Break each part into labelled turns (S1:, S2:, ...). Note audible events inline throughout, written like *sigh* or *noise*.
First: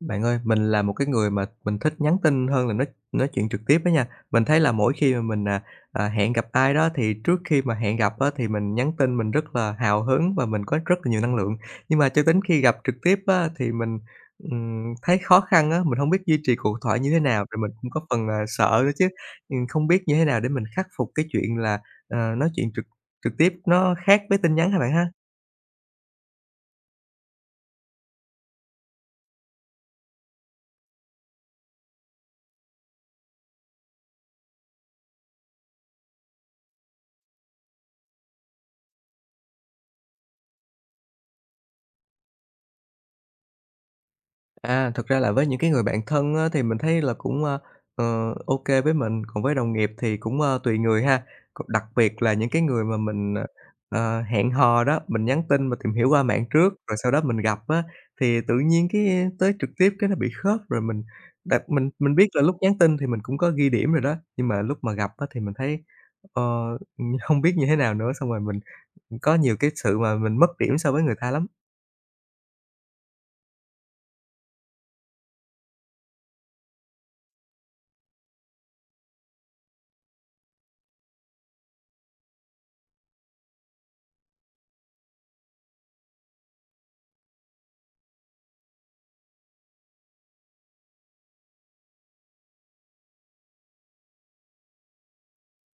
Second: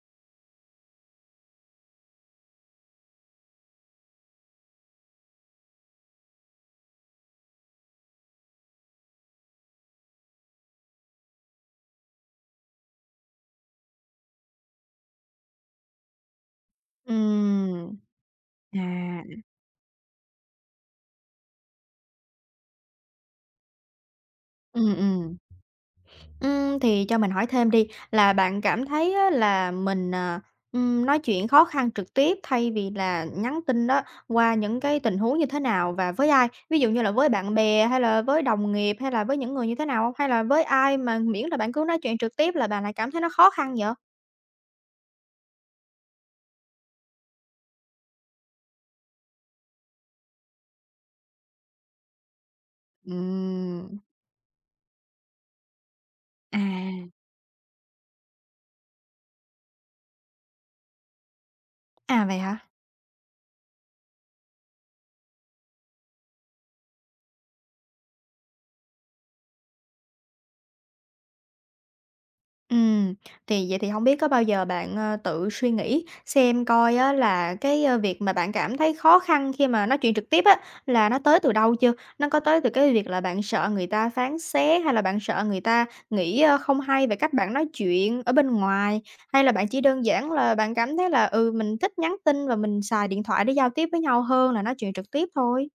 S1: Bạn ơi, mình là một cái người mà mình thích nhắn tin hơn là nói chuyện trực tiếp á nha. Mình thấy là mỗi khi mà mình, hẹn gặp ai đó thì trước khi mà hẹn gặp á, thì mình nhắn tin mình rất là hào hứng và mình có rất là nhiều năng lượng. Nhưng mà cho đến khi gặp trực tiếp á, thì mình, thấy khó khăn á, mình không biết duy trì cuộc thoại như thế nào, rồi mình cũng
S2: Ừm.
S1: có phần, sợ nữa chứ.
S2: À.
S1: Không biết như thế nào để mình khắc phục cái chuyện là, nói chuyện trực trực tiếp nó khác với tin nhắn hả bạn
S2: Ừm,
S1: ha?
S2: ừm. Thì cho mình hỏi thêm đi, là bạn cảm thấy á là mình nói chuyện khó khăn trực tiếp thay vì là nhắn tin đó, qua những cái tình huống như thế nào và với ai? Ví dụ như là với bạn bè hay là với đồng nghiệp hay là với những người như thế nào không? Hay là với ai mà miễn là bạn cứ nói chuyện trực tiếp là bạn lại cảm thấy nó khó khăn vậy?
S1: Thực ra là với những cái người bạn thân á, thì mình thấy là cũng, ô với mình, còn với đồng nghiệp thì cũng, tùy người ha. Còn đặc biệt là những cái người mà mình,
S2: Ừm,
S1: hẹn hò đó, mình nhắn tin, mình tìm hiểu qua mạng trước, rồi sau
S2: à.
S1: đó mình gặp á, thì tự nhiên cái tới trực tiếp cái nó bị khớp, rồi mình đặt mình
S2: À,
S1: biết
S2: vậy
S1: là lúc
S2: hả?
S1: nhắn tin thì mình cũng có ghi điểm rồi đó, nhưng mà lúc mà gặp á thì mình thấy, ờ, *laughs* hông biết như thế nào nữa, xong rồi mình có nhiều cái sự mà mình mất điểm so với người ta lắm.
S2: Ừm, thì vậy thì không biết có bao giờ bạn tự suy nghĩ xem coi á là cái việc mà bạn cảm thấy khó khăn khi mà nói chuyện trực tiếp á, là nó tới từ đâu chưa? Nó có tới từ cái việc là bạn sợ người ta phán xét, hay là bạn sợ người ta nghĩ không hay về cách bạn nói chuyện ở bên ngoài? Hay là bạn chỉ đơn giản là bạn cảm thấy là, ừ, mình thích nhắn tin và mình xài điện thoại để giao tiếp với nhau hơn là nói chuyện trực tiếp thôi?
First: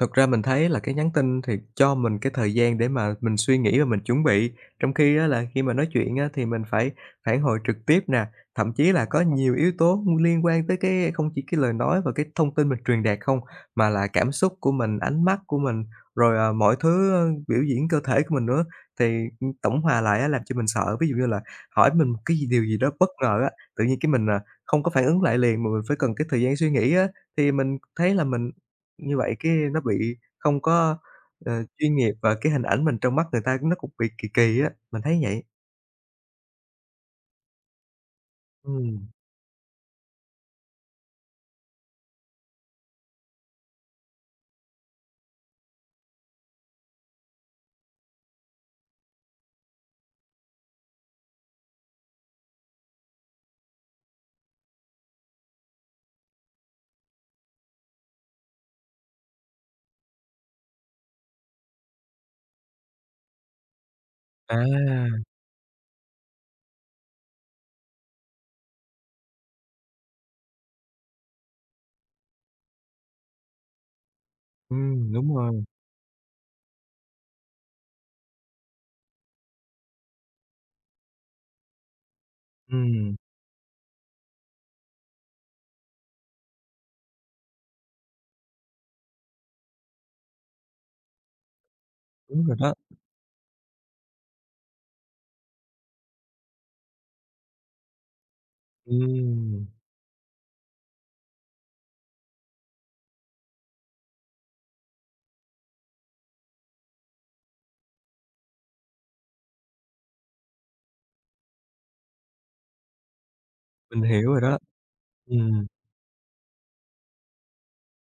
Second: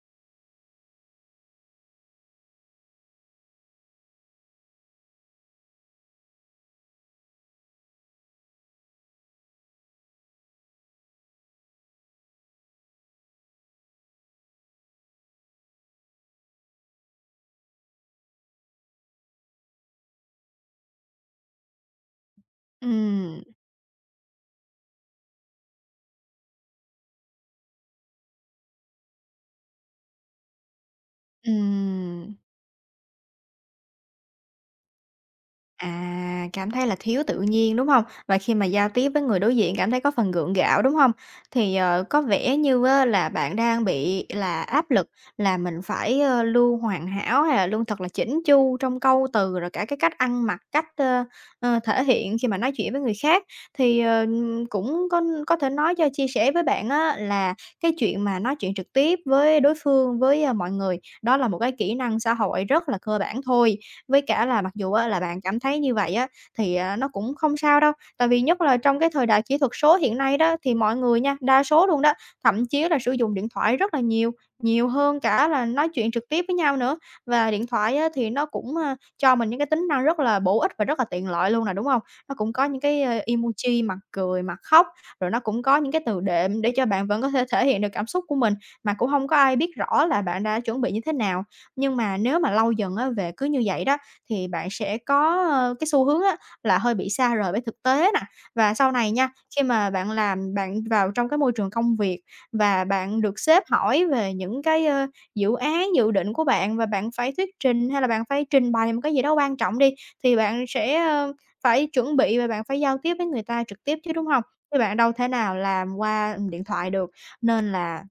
S1: Thực ra mình thấy là cái nhắn tin thì cho mình cái thời gian để mà mình suy nghĩ và mình chuẩn bị, trong khi á là khi mà nói chuyện á thì mình phải phản hồi trực tiếp nè, thậm chí là có nhiều yếu tố liên quan tới cái không chỉ cái lời nói và cái thông tin mình truyền đạt không, mà là cảm xúc của mình, ánh mắt của mình, rồi, mọi thứ, biểu diễn cơ thể của mình nữa. Thì, tổng hòa lại á làm cho mình sợ, ví dụ như là hỏi mình một cái gì điều gì đó bất ngờ
S2: Ừm,
S1: á, tự nhiên cái mình, không có phản ứng lại liền mà mình phải cần cái thời gian suy nghĩ á, thì mình thấy là mình như vậy cái nó bị không có, chuyên nghiệp và
S2: ừm.
S1: cái hình ảnh mình trong mắt người ta nó cũng bị kỳ kỳ á, mình thấy vậy.
S2: À, cảm thấy là thiếu tự nhiên, đúng không? Và khi mà giao
S1: Ừm,
S2: tiếp với người đối diện cảm thấy có phần gượng gạo, đúng không? Có vẻ như á là bạn đang bị là áp lực là mình phải luôn hoàn hảo hay là luôn thật là chỉnh chu trong câu từ, rồi cả cái cách ăn mặc, cách thể hiện khi mà nói chuyện với người khác. Cũng có thể nói cho chia sẻ với bạn á là cái chuyện mà nói chuyện trực tiếp với đối phương, với, a, mọi người, đó là một cái kỹ năng xã hội rất là cơ bản thôi. Với cả là mặc dù
S1: à,
S2: á là bạn cảm thấy như vậy á, nó cũng không sao đâu, tại vì nhất là trong cái thời đại kỹ thuật số hiện nay đó, thì mọi người nha, đa số luôn đó, thậm chí là sử dụng điện thoại rất là nhiều, nhiều
S1: ừm,
S2: hơn
S1: đúng
S2: cả
S1: rồi,
S2: là nói chuyện trực tiếp với nhau nữa. Và điện thoại á thì nó cũng, a, cho mình những cái tính năng rất là bổ ích và rất là tiện lợi luôn nè, đúng không? Nó cũng có những cái,
S1: ừm,
S2: ơ, emoji mặt cười, mặt khóc, rồi nó cũng có những cái từ đệm để cho bạn vẫn có thể thể hiện được cảm xúc của mình, mà cũng không có ai biết rõ là bạn đã chuẩn bị như thế nào. Nhưng mà nếu
S1: đúng
S2: mà
S1: rồi
S2: lâu
S1: đó,
S2: dần á về cứ như vậy đó, thì bạn sẽ có cái xu hướng á là hơi bị xa rời với thực tế nè. Và sau này nha, khi
S1: ừm,
S2: mà bạn vào trong cái môi trường công việc và bạn được sếp hỏi về những cái dự án, dự định của bạn và bạn phải thuyết trình hay là bạn phải trình bày một cái gì đó quan trọng đi, thì bạn sẽ phải chuẩn bị và bạn phải giao tiếp với người ta trực tiếp
S1: mình
S2: chứ, đúng
S1: hiểu rồi
S2: không?
S1: đó,
S2: Chứ bạn đâu thể nào
S1: ừm,
S2: làm qua điện thoại được, nên là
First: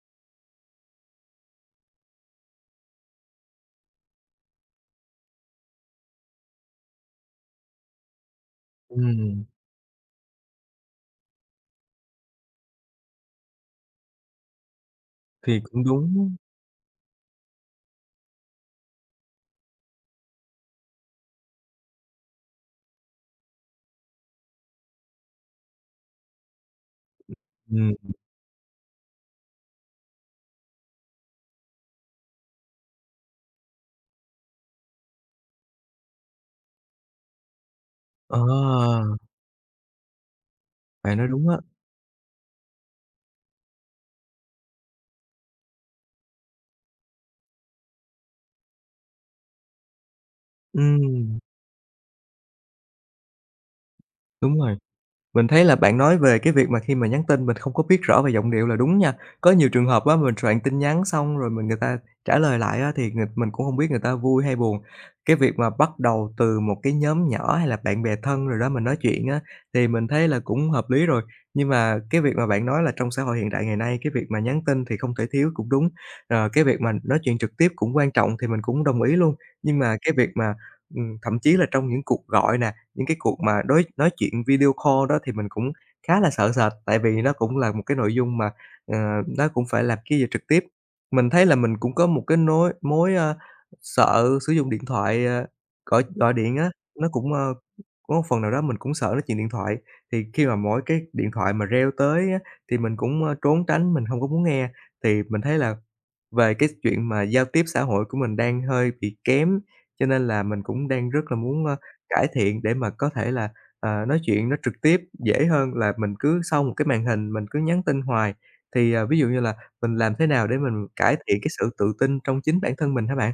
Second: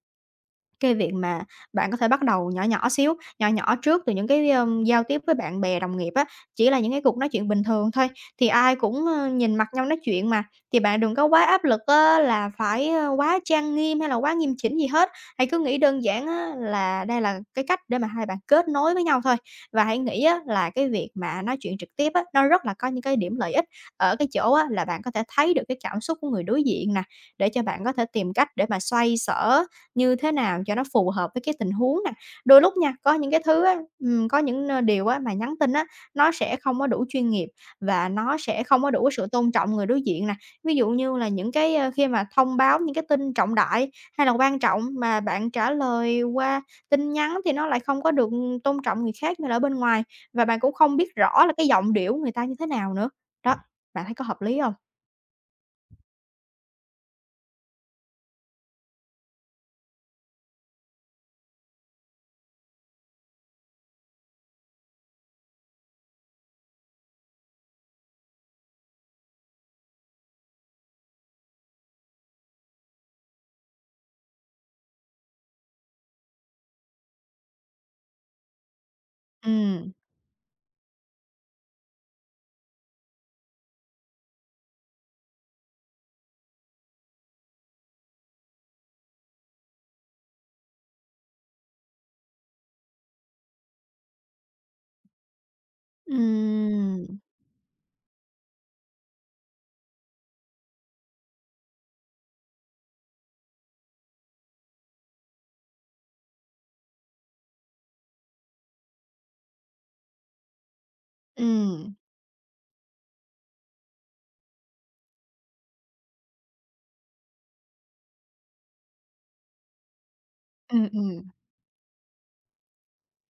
S2: cái việc mà bạn có thể bắt đầu nhỏ nhỏ xíu, nhỏ nhỏ trước từ những cái giao tiếp với bạn bè, đồng nghiệp á, chỉ là những cái cuộc nói chuyện bình thường thôi, thì ai cũng
S1: ừm,
S2: nhìn mặt nhau nói chuyện mà, thì bạn đừng có quá áp lực á là phải quá trang nghiêm hay là quá nghiêm chỉnh gì hết. Hãy
S1: thì
S2: cứ nghĩ
S1: cũng
S2: đơn giản
S1: đúng,
S2: á là đây là cái cách để mà hai bạn kết nối với nhau thôi. Và hãy nghĩ á là cái việc mà nói chuyện trực tiếp á, nó rất là có những cái điểm lợi ích ở cái chỗ á là bạn có thể thấy được cái cảm xúc của người đối diện nè, để cho bạn có
S1: ừm,
S2: thể tìm cách để mà xoay sở như thế nào cho nó phù hợp với cái tình huống nè. Đôi lúc nha, có những cái thứ á, có những n điều á mà nhắn tin á, nó sẽ không có đủ chuyên nghiệp và
S1: ờ,
S2: nó sẽ không có đủ cái sự tôn trọng người đối diện nè. Ví dụ
S1: bạn
S2: như
S1: nói
S2: là
S1: đúng
S2: những
S1: á,
S2: cái khi mà thông báo những cái tin trọng đại hay là quan trọng mà bạn trả lời qua tin nhắn thì nó lại không có được tôn trọng người khác như là ở bên ngoài, và bạn cũng không biết
S1: ừm,
S2: rõ là cái giọng điệu người ta như thế nào nữa. Đó, bạn thấy có hợp
S1: đúng
S2: lý không?
S1: rồi. Mình thấy là bạn nói về cái việc mà khi mà nhắn tin mình không có biết rõ về giọng điệu là đúng nha. Có nhiều trường hợp á, mình soạn tin nhắn xong rồi mình người ta trả lời lại á, thì người mình cũng không biết người ta vui hay buồn. Cái việc mà bắt đầu từ một cái nhóm nhỏ hay là bạn bè thân rồi đó mình nói chuyện á, thì mình thấy là cũng hợp lý rồi. Nhưng mà cái việc mà bạn nói là trong xã hội hiện đại ngày nay, cái việc mà nhắn tin thì không thể thiếu cũng đúng, ờ, cái việc mà nói chuyện trực tiếp cũng quan trọng thì mình cũng đồng ý luôn. Nhưng
S2: Ừm,
S1: mà cái việc mà, thậm chí là trong những cuộc gọi nè, những cái cuộc mà đối nói chuyện video call đó thì mình cũng khá là sợ sệt, tại vì nó cũng là một cái nội dung mà, ờ, nó cũng phải làm cái gì trực tiếp. Mình thấy là mình cũng có một cái mối, sợ sử dụng điện thoại, gọi gọi điện á,
S2: ừm,
S1: nó cũng, có một phần nào đó mình cũng sợ nói chuyện điện thoại. Thì khi mà mỗi cái điện thoại mà reo tới á, thì mình cũng, trốn tránh, mình không có muốn nghe. Thì mình thấy là về cái chuyện mà giao tiếp xã hội của mình đang hơi bị kém, cho nên là mình cũng đang rất là muốn,
S2: ừm,
S1: cải thiện để mà có thể là, nói chuyện nó trực tiếp dễ hơn là mình cứ sau một cái màn hình mình cứ nhắn tin hoài. Thì, ví dụ như là mình làm thế nào để mình
S2: ừm,
S1: cải
S2: ừm.
S1: thiện cái sự tự tin trong chính bản thân mình hả bạn?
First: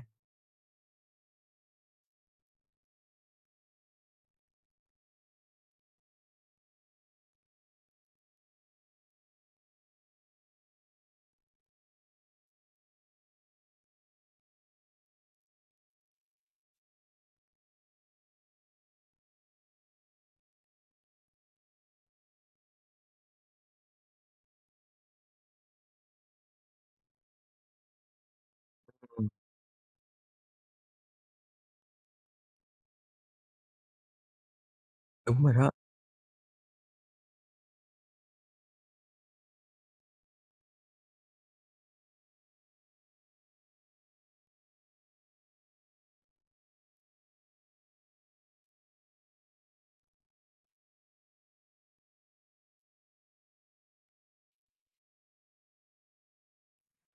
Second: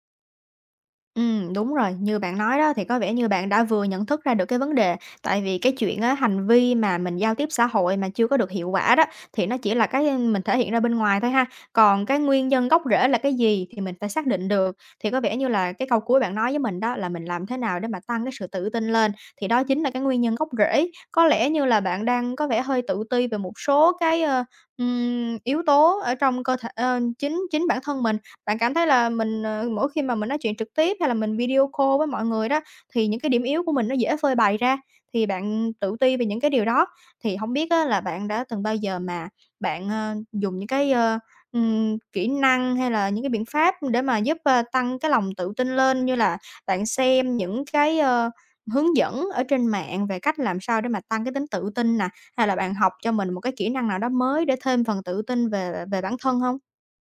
S2: Đúng rồi, như bạn nói đó thì có vẻ như bạn đã vừa nhận thức ra được cái vấn đề, tại vì cái chuyện á, hành vi mà mình giao tiếp xã hội mà chưa có được hiệu quả đó, thì nó chỉ là cái mình thể hiện ra bên ngoài thôi ha, còn cái nguyên nhân gốc rễ là cái gì thì mình phải xác định được. Thì có vẻ như là cái câu cuối bạn nói với mình đó là mình làm thế nào để mà tăng cái sự tự tin lên, thì đó chính là cái nguyên nhân gốc rễ. Có lẽ như là bạn đang có vẻ hơi tự ti về một số cái yếu tố ở trong cơ thể ờ, chính chính bản thân mình. Bạn cảm thấy là
S1: Ừm,
S2: mình mỗi khi mà mình nói chuyện trực tiếp hay là mình video call với mọi người đó, thì những cái điểm yếu của mình nó dễ phơi bày ra, thì
S1: đúng rồi đó.
S2: bạn tự ti về những cái điều đó. Thì không biết á là bạn đã từng bao giờ mà bạn dùng những cái kỹ năng hay là những cái biện pháp để mà giúp tăng cái lòng tự tin lên, như là bạn xem những cái hướng dẫn ở trên mạng về cách làm sao để mà tăng cái tính tự tin nè, hay là bạn học cho mình một cái kỹ năng nào đó mới để thêm phần tự tin về về bản thân không?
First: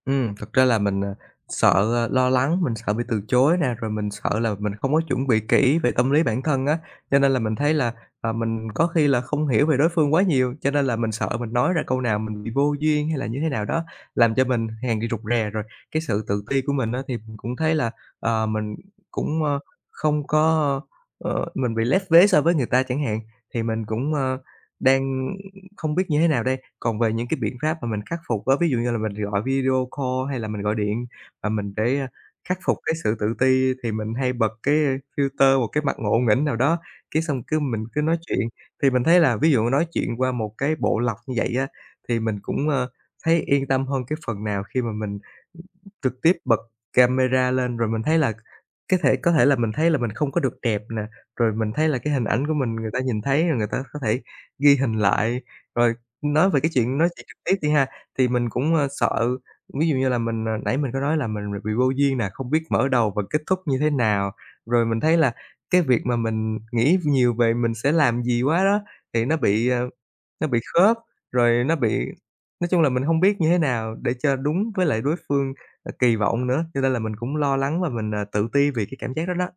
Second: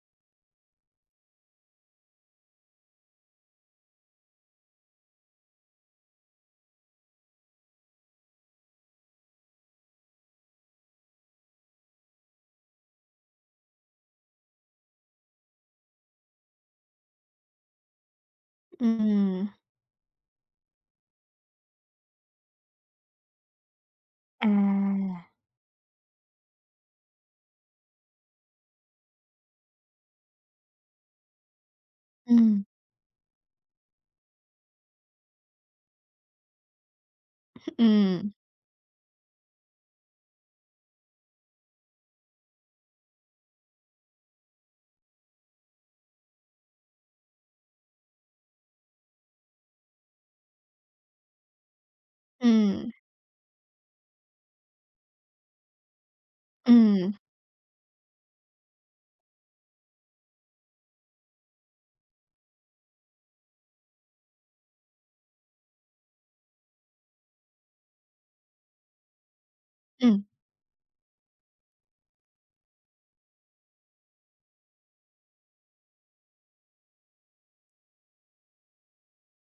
S1: Thực ra là mình, sợ, lo lắng, mình sợ bị từ chối nè, rồi mình sợ là mình không có chuẩn bị kỹ về tâm lý bản thân á, cho nên là mình thấy là, mình có khi là không hiểu về đối phương quá nhiều, cho nên là mình sợ mình nói ra câu nào mình bị vô duyên hay là như thế nào đó, làm cho mình càng bị rụt rè. Rồi cái sự tự ti của mình á thì mình cũng thấy là, mình cũng,
S2: Ừm.
S1: không có, mình bị lép vế so với người ta chẳng hạn, thì mình cũng,
S2: À,
S1: đang không biết như thế nào đây, còn về những cái biện pháp mà mình khắc phục á, ví dụ như là mình gọi video call hay là mình gọi điện và mình để, khắc
S2: ừm,
S1: phục cái sự tự ti thì mình hay bật cái, filter một cái mặt ngộ nghĩnh nào đó, cái xong cứ mình cứ nói
S2: ừm,
S1: chuyện. Thì mình thấy là ví dụ nói chuyện qua một cái bộ lọc như vậy á, thì mình cũng, thấy yên tâm hơn cái phần nào khi mà mình trực tiếp bật camera lên rồi mình thấy là cái thể có thể là mình thấy là mình không có được đẹp nè, rồi mình thấy là cái hình ảnh của mình người
S2: ừm,
S1: ta nhìn thấy, rồi người ta có thể ghi hình lại. Rồi nói về cái chuyện nói
S2: ừm,
S1: chuyện trực tiếp đi ha, thì mình cũng, sợ, ví dụ như là mình, nãy mình có nói là mình bị vô duyên nè, không biết mở đầu và kết thúc như thế nào. Rồi mình thấy là cái việc mà mình nghĩ nhiều về mình sẽ làm gì quá đó, thì nó bị,
S2: ừm,
S1: nó bị khớp, rồi nó bị nói chung là mình hông biết như thế nào để cho đúng với lại đối phương, kỳ vọng nữa, cho nên là mình cũng lo lắng và mình, tự ti vì cái cảm giác đó đó.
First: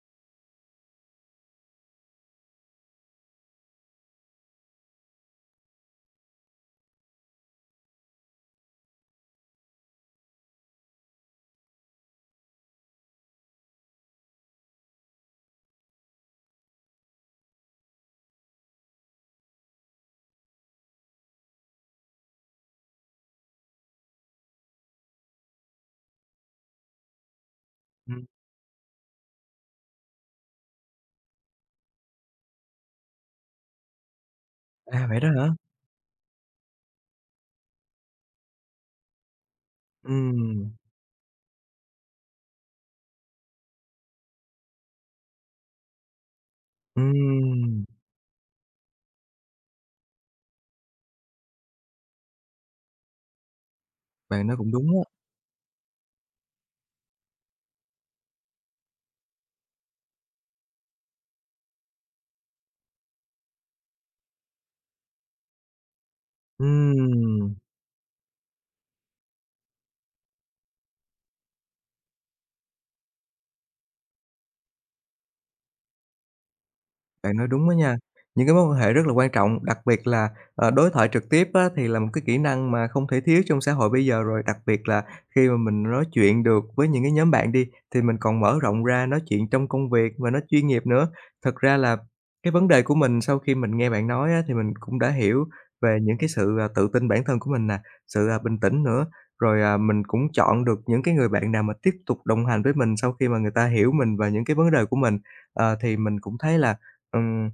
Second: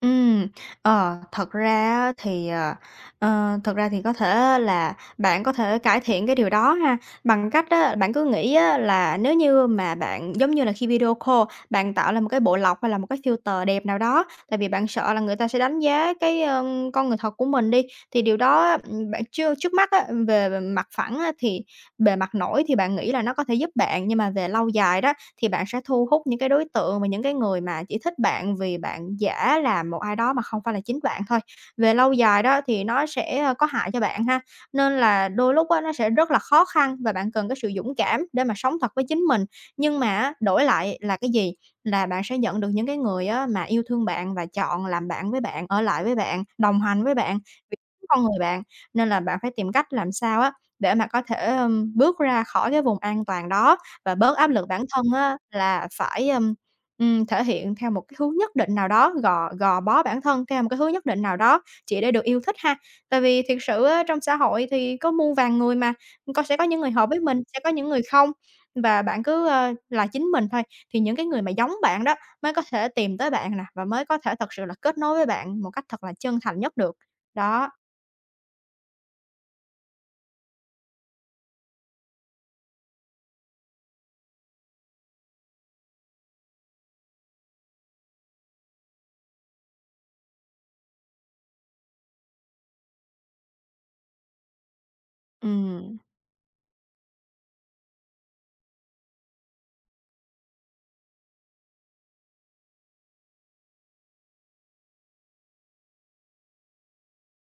S2: ừm. Ờ, thật ra á thì, ờ, ờ, Thật ra thì có thể là bạn có thể cải thiện cái điều đó ha, bằng cách á bạn cứ nghĩ á là nếu như mà bạn giống như là khi video call, bạn tạo ra một cái bộ lọc hay là một cái filter đẹp nào đó, tại vì bạn sợ là người ta sẽ đánh giá cái con người thật của mình đi. Thì điều đó á, bạn chưa trước mắt á, về về mặt phẳng á thì bề mặt nổi thì bạn nghĩ là nó có thể giúp bạn, nhưng mà về lâu dài đó thì bạn sẽ thu hút những cái đối tượng và những cái người mà chỉ thích
S1: Ừm.
S2: bạn vì bạn giả làm một ai đó mà không phải là chính bạn thôi. Về lâu dài đó thì nó sẽ có hại cho bạn ha, nên
S1: À, vậy đó
S2: là
S1: hả?
S2: đôi lúc á, nó sẽ rất là khó khăn và bạn cần cái sự dũng cảm để mà sống thật với chính mình. Nhưng mà á, đổi
S1: Ừm,
S2: lại là cái gì? Là bạn sẽ nhận được những cái người á, mà yêu thương bạn và chọn làm bạn với bạn, ở lại với bạn, đồng hành với bạn vì
S1: ừm,
S2: con người bạn. Nên là bạn phải tìm cách làm sao á, để mà có thể, ưm, bước ra khỏi cái vùng an toàn đó, và bớt
S1: bạn
S2: áp
S1: nói
S2: lực
S1: cũng
S2: bản
S1: đúng
S2: thân
S1: á.
S2: á là phải thể hiện theo một cái hướng nhất định nào đó, gò gò bó bản thân theo một cái hướng nhất định nào đó chỉ để được yêu thích ha. Tại vì thiệt sự á trong xã hội thì có muôn vàn người mà, sẽ có những người hợp với mình,
S1: Ừm.
S2: sẽ có những người không, và bạn cứ là chính mình thôi, thì những cái người mà giống bạn đó mới có thể tìm tới bạn nè, và mới có thể thật sự là kết nối với bạn một cách thật là chân thành nhất được.
S1: Bạn nói đúng
S2: Đó,
S1: đó nha. Những cái mối quan hệ rất là quan trọng, đặc biệt là, đối thoại trực tiếp á, thì là một cái kỹ năng mà không thể thiếu trong xã hội bây giờ rồi. Đặc biệt là khi mà mình nói chuyện được với những cái nhóm bạn đi, thì mình còn mở rộng ra nói chuyện trong công việc và nói chuyên nghiệp nữa. Thật ra là cái vấn đề của mình sau khi mình nghe bạn nói á, thì mình cũng đã hiểu
S2: ừm,
S1: về những cái sự, tự tin bản thân của mình nè, sự, bình tĩnh nữa. Rồi, mình cũng chọn được những cái người bạn nào mà tiếp tục đồng hành với mình sau khi mà người ta hiểu mình và những cái vấn đề của mình. Ờ, thì mình cũng thấy là. Ừm,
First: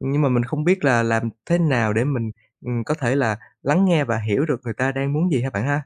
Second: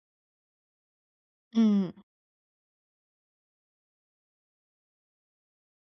S1: nhưng mà mình không biết là làm thế nào
S2: ừm.
S1: để mình, có thể là lắng nghe và hiểu được người ta đang muốn gì hả bạn ha?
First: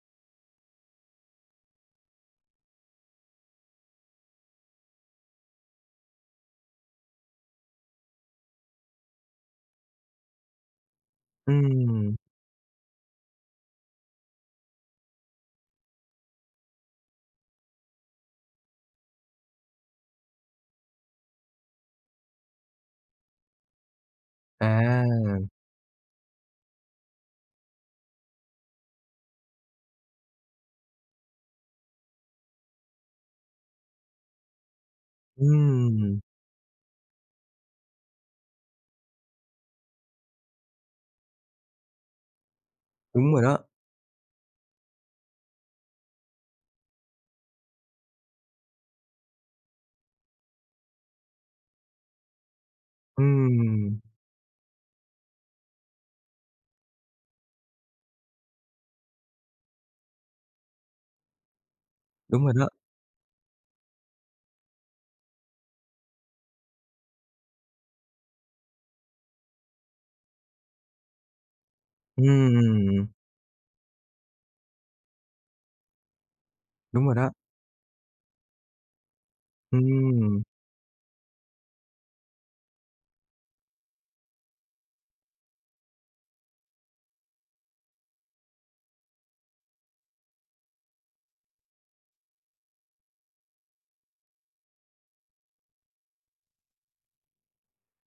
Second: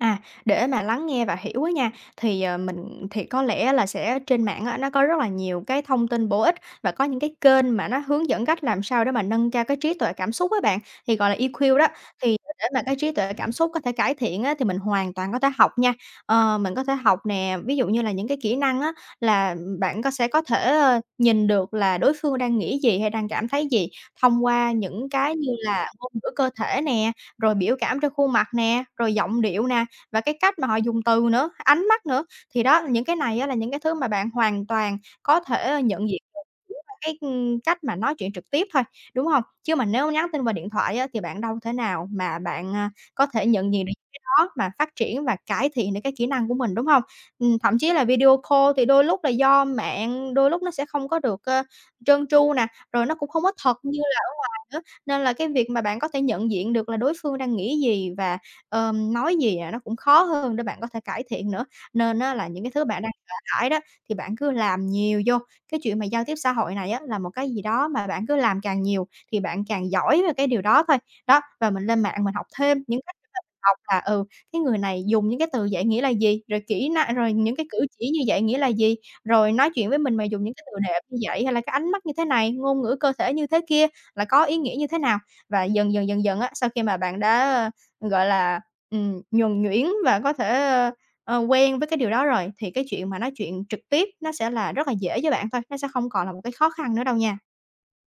S2: À, để mà lắng nghe và hiểu á nha, mình thì có lẽ là sẽ trên mạng á, nó có rất là nhiều cái thông tin bổ ích và có những cái kênh mà nó hướng dẫn cách làm sao để mà nâng cao cái trí tuệ cảm xúc á bạn, thì gọi là EQ đó.
S1: Ừm,
S2: Thì để mà cái trí tuệ cảm xúc có thể cải thiện á, thì mình hoàn toàn có thể học nha. Ờ, mình có thể học nè, ví dụ như là những cái kỹ năng á, là bạn sẽ có thể nhìn được là đối phương đang nghĩ gì hay đang cảm thấy gì thông qua
S1: à,
S2: những cái như là ngôn ngữ cơ thể nè, rồi biểu cảm trên khuôn mặt nè, rồi giọng điệu nè và cái cách mà họ dùng từ nữa, ánh mắt nữa. Thì đó, những cái này á là những cái thứ mà bạn hoàn toàn có thể ờ, nhận
S1: ừm,
S2: diện được chỉ qua cái, ưm, cách mà nói chuyện trực tiếp thôi, đúng hông? Chứ mà nếu nhắn tin qua điện thoại á thì bạn đâu thể nào mà bạn có
S1: đúng rồi
S2: thể
S1: đó,
S2: nhận diện được cái đó mà phát triển và cải thiện được cái kỹ năng của mình, đúng hông? Thậm chí là video call thì đôi lúc là do mạng, đôi lúc nó sẽ không có được trơn tru nè, rồi nó cũng không có thật
S1: ừm,
S2: như là ở ngoài nữa. Nên là cái việc mà bạn có thể nhận diện được là đối phương đang nghĩ gì và nói gì à, nó cũng khó hơn để bạn có thể cải thiện nữa. Nên á
S1: đúng
S2: là
S1: rồi
S2: những
S1: đó,
S2: cái thứ bạn đang sợ hãi đó thì bạn cứ làm nhiều vô. Cái chuyện mà giao tiếp xã hội này á là một cái gì đó mà bạn cứ làm càng nhiều thì bạn càng giỏi về cái điều đó thôi. Đó, và mình lên mạng mình học thêm những
S1: ừm,
S2: cách để mình học là, ừ, cái người này dùng những cái từ vậy nghĩa là gì, rồi kỹ
S1: đúng rồi
S2: năng
S1: đó,
S2: rồi những cái cử chỉ như vậy nghĩa là gì, rồi nói chuyện với mình mà
S1: ừm.
S2: dùng những cái từ đẹp như vậy hay là cái ánh mắt như thế này, ngôn ngữ cơ thể như thế kia là có ý nghĩa như thế nào. Và dần dần á, sau khi mà bạn đã gọi là, nhuần nhuyễn và có thể quen với cái điều đó rồi, thì cái chuyện mà nói chuyện trực tiếp nó sẽ là rất là dễ với bạn thôi, nó sẽ không còn là một cái khó khăn nữa đâu nha.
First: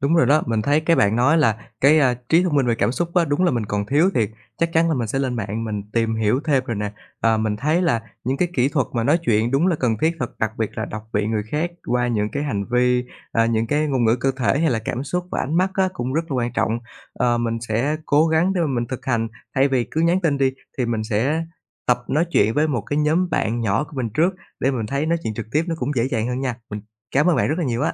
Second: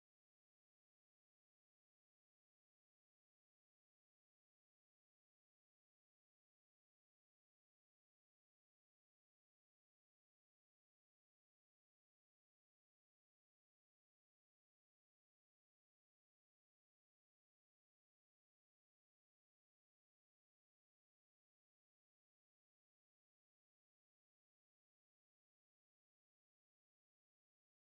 S1: Đúng rồi đó, mình thấy cái bạn nói là cái, trí thông minh về cảm xúc á, đúng là mình còn thiếu thiệt. Chắc chắn là mình sẽ lên mạng mình tìm hiểu thêm rồi nè. Ờ, mình thấy là những cái kỹ thuật mà nói chuyện đúng là cần thiết thật, đặc biệt là đọc vị người khác qua những cái hành vi, những cái ngôn ngữ cơ thể hay là cảm xúc và ánh mắt á, cũng rất là quan trọng. Ờ, mình sẽ cố gắng để mà mình thực hành, thay vì cứ nhắn tin đi thì mình sẽ tập nói chuyện với một cái nhóm bạn nhỏ của mình trước để mình thấy nói chuyện trực tiếp nó cũng dễ dàng hơn nha. Mình cám ơn bạn rất là nhiều á.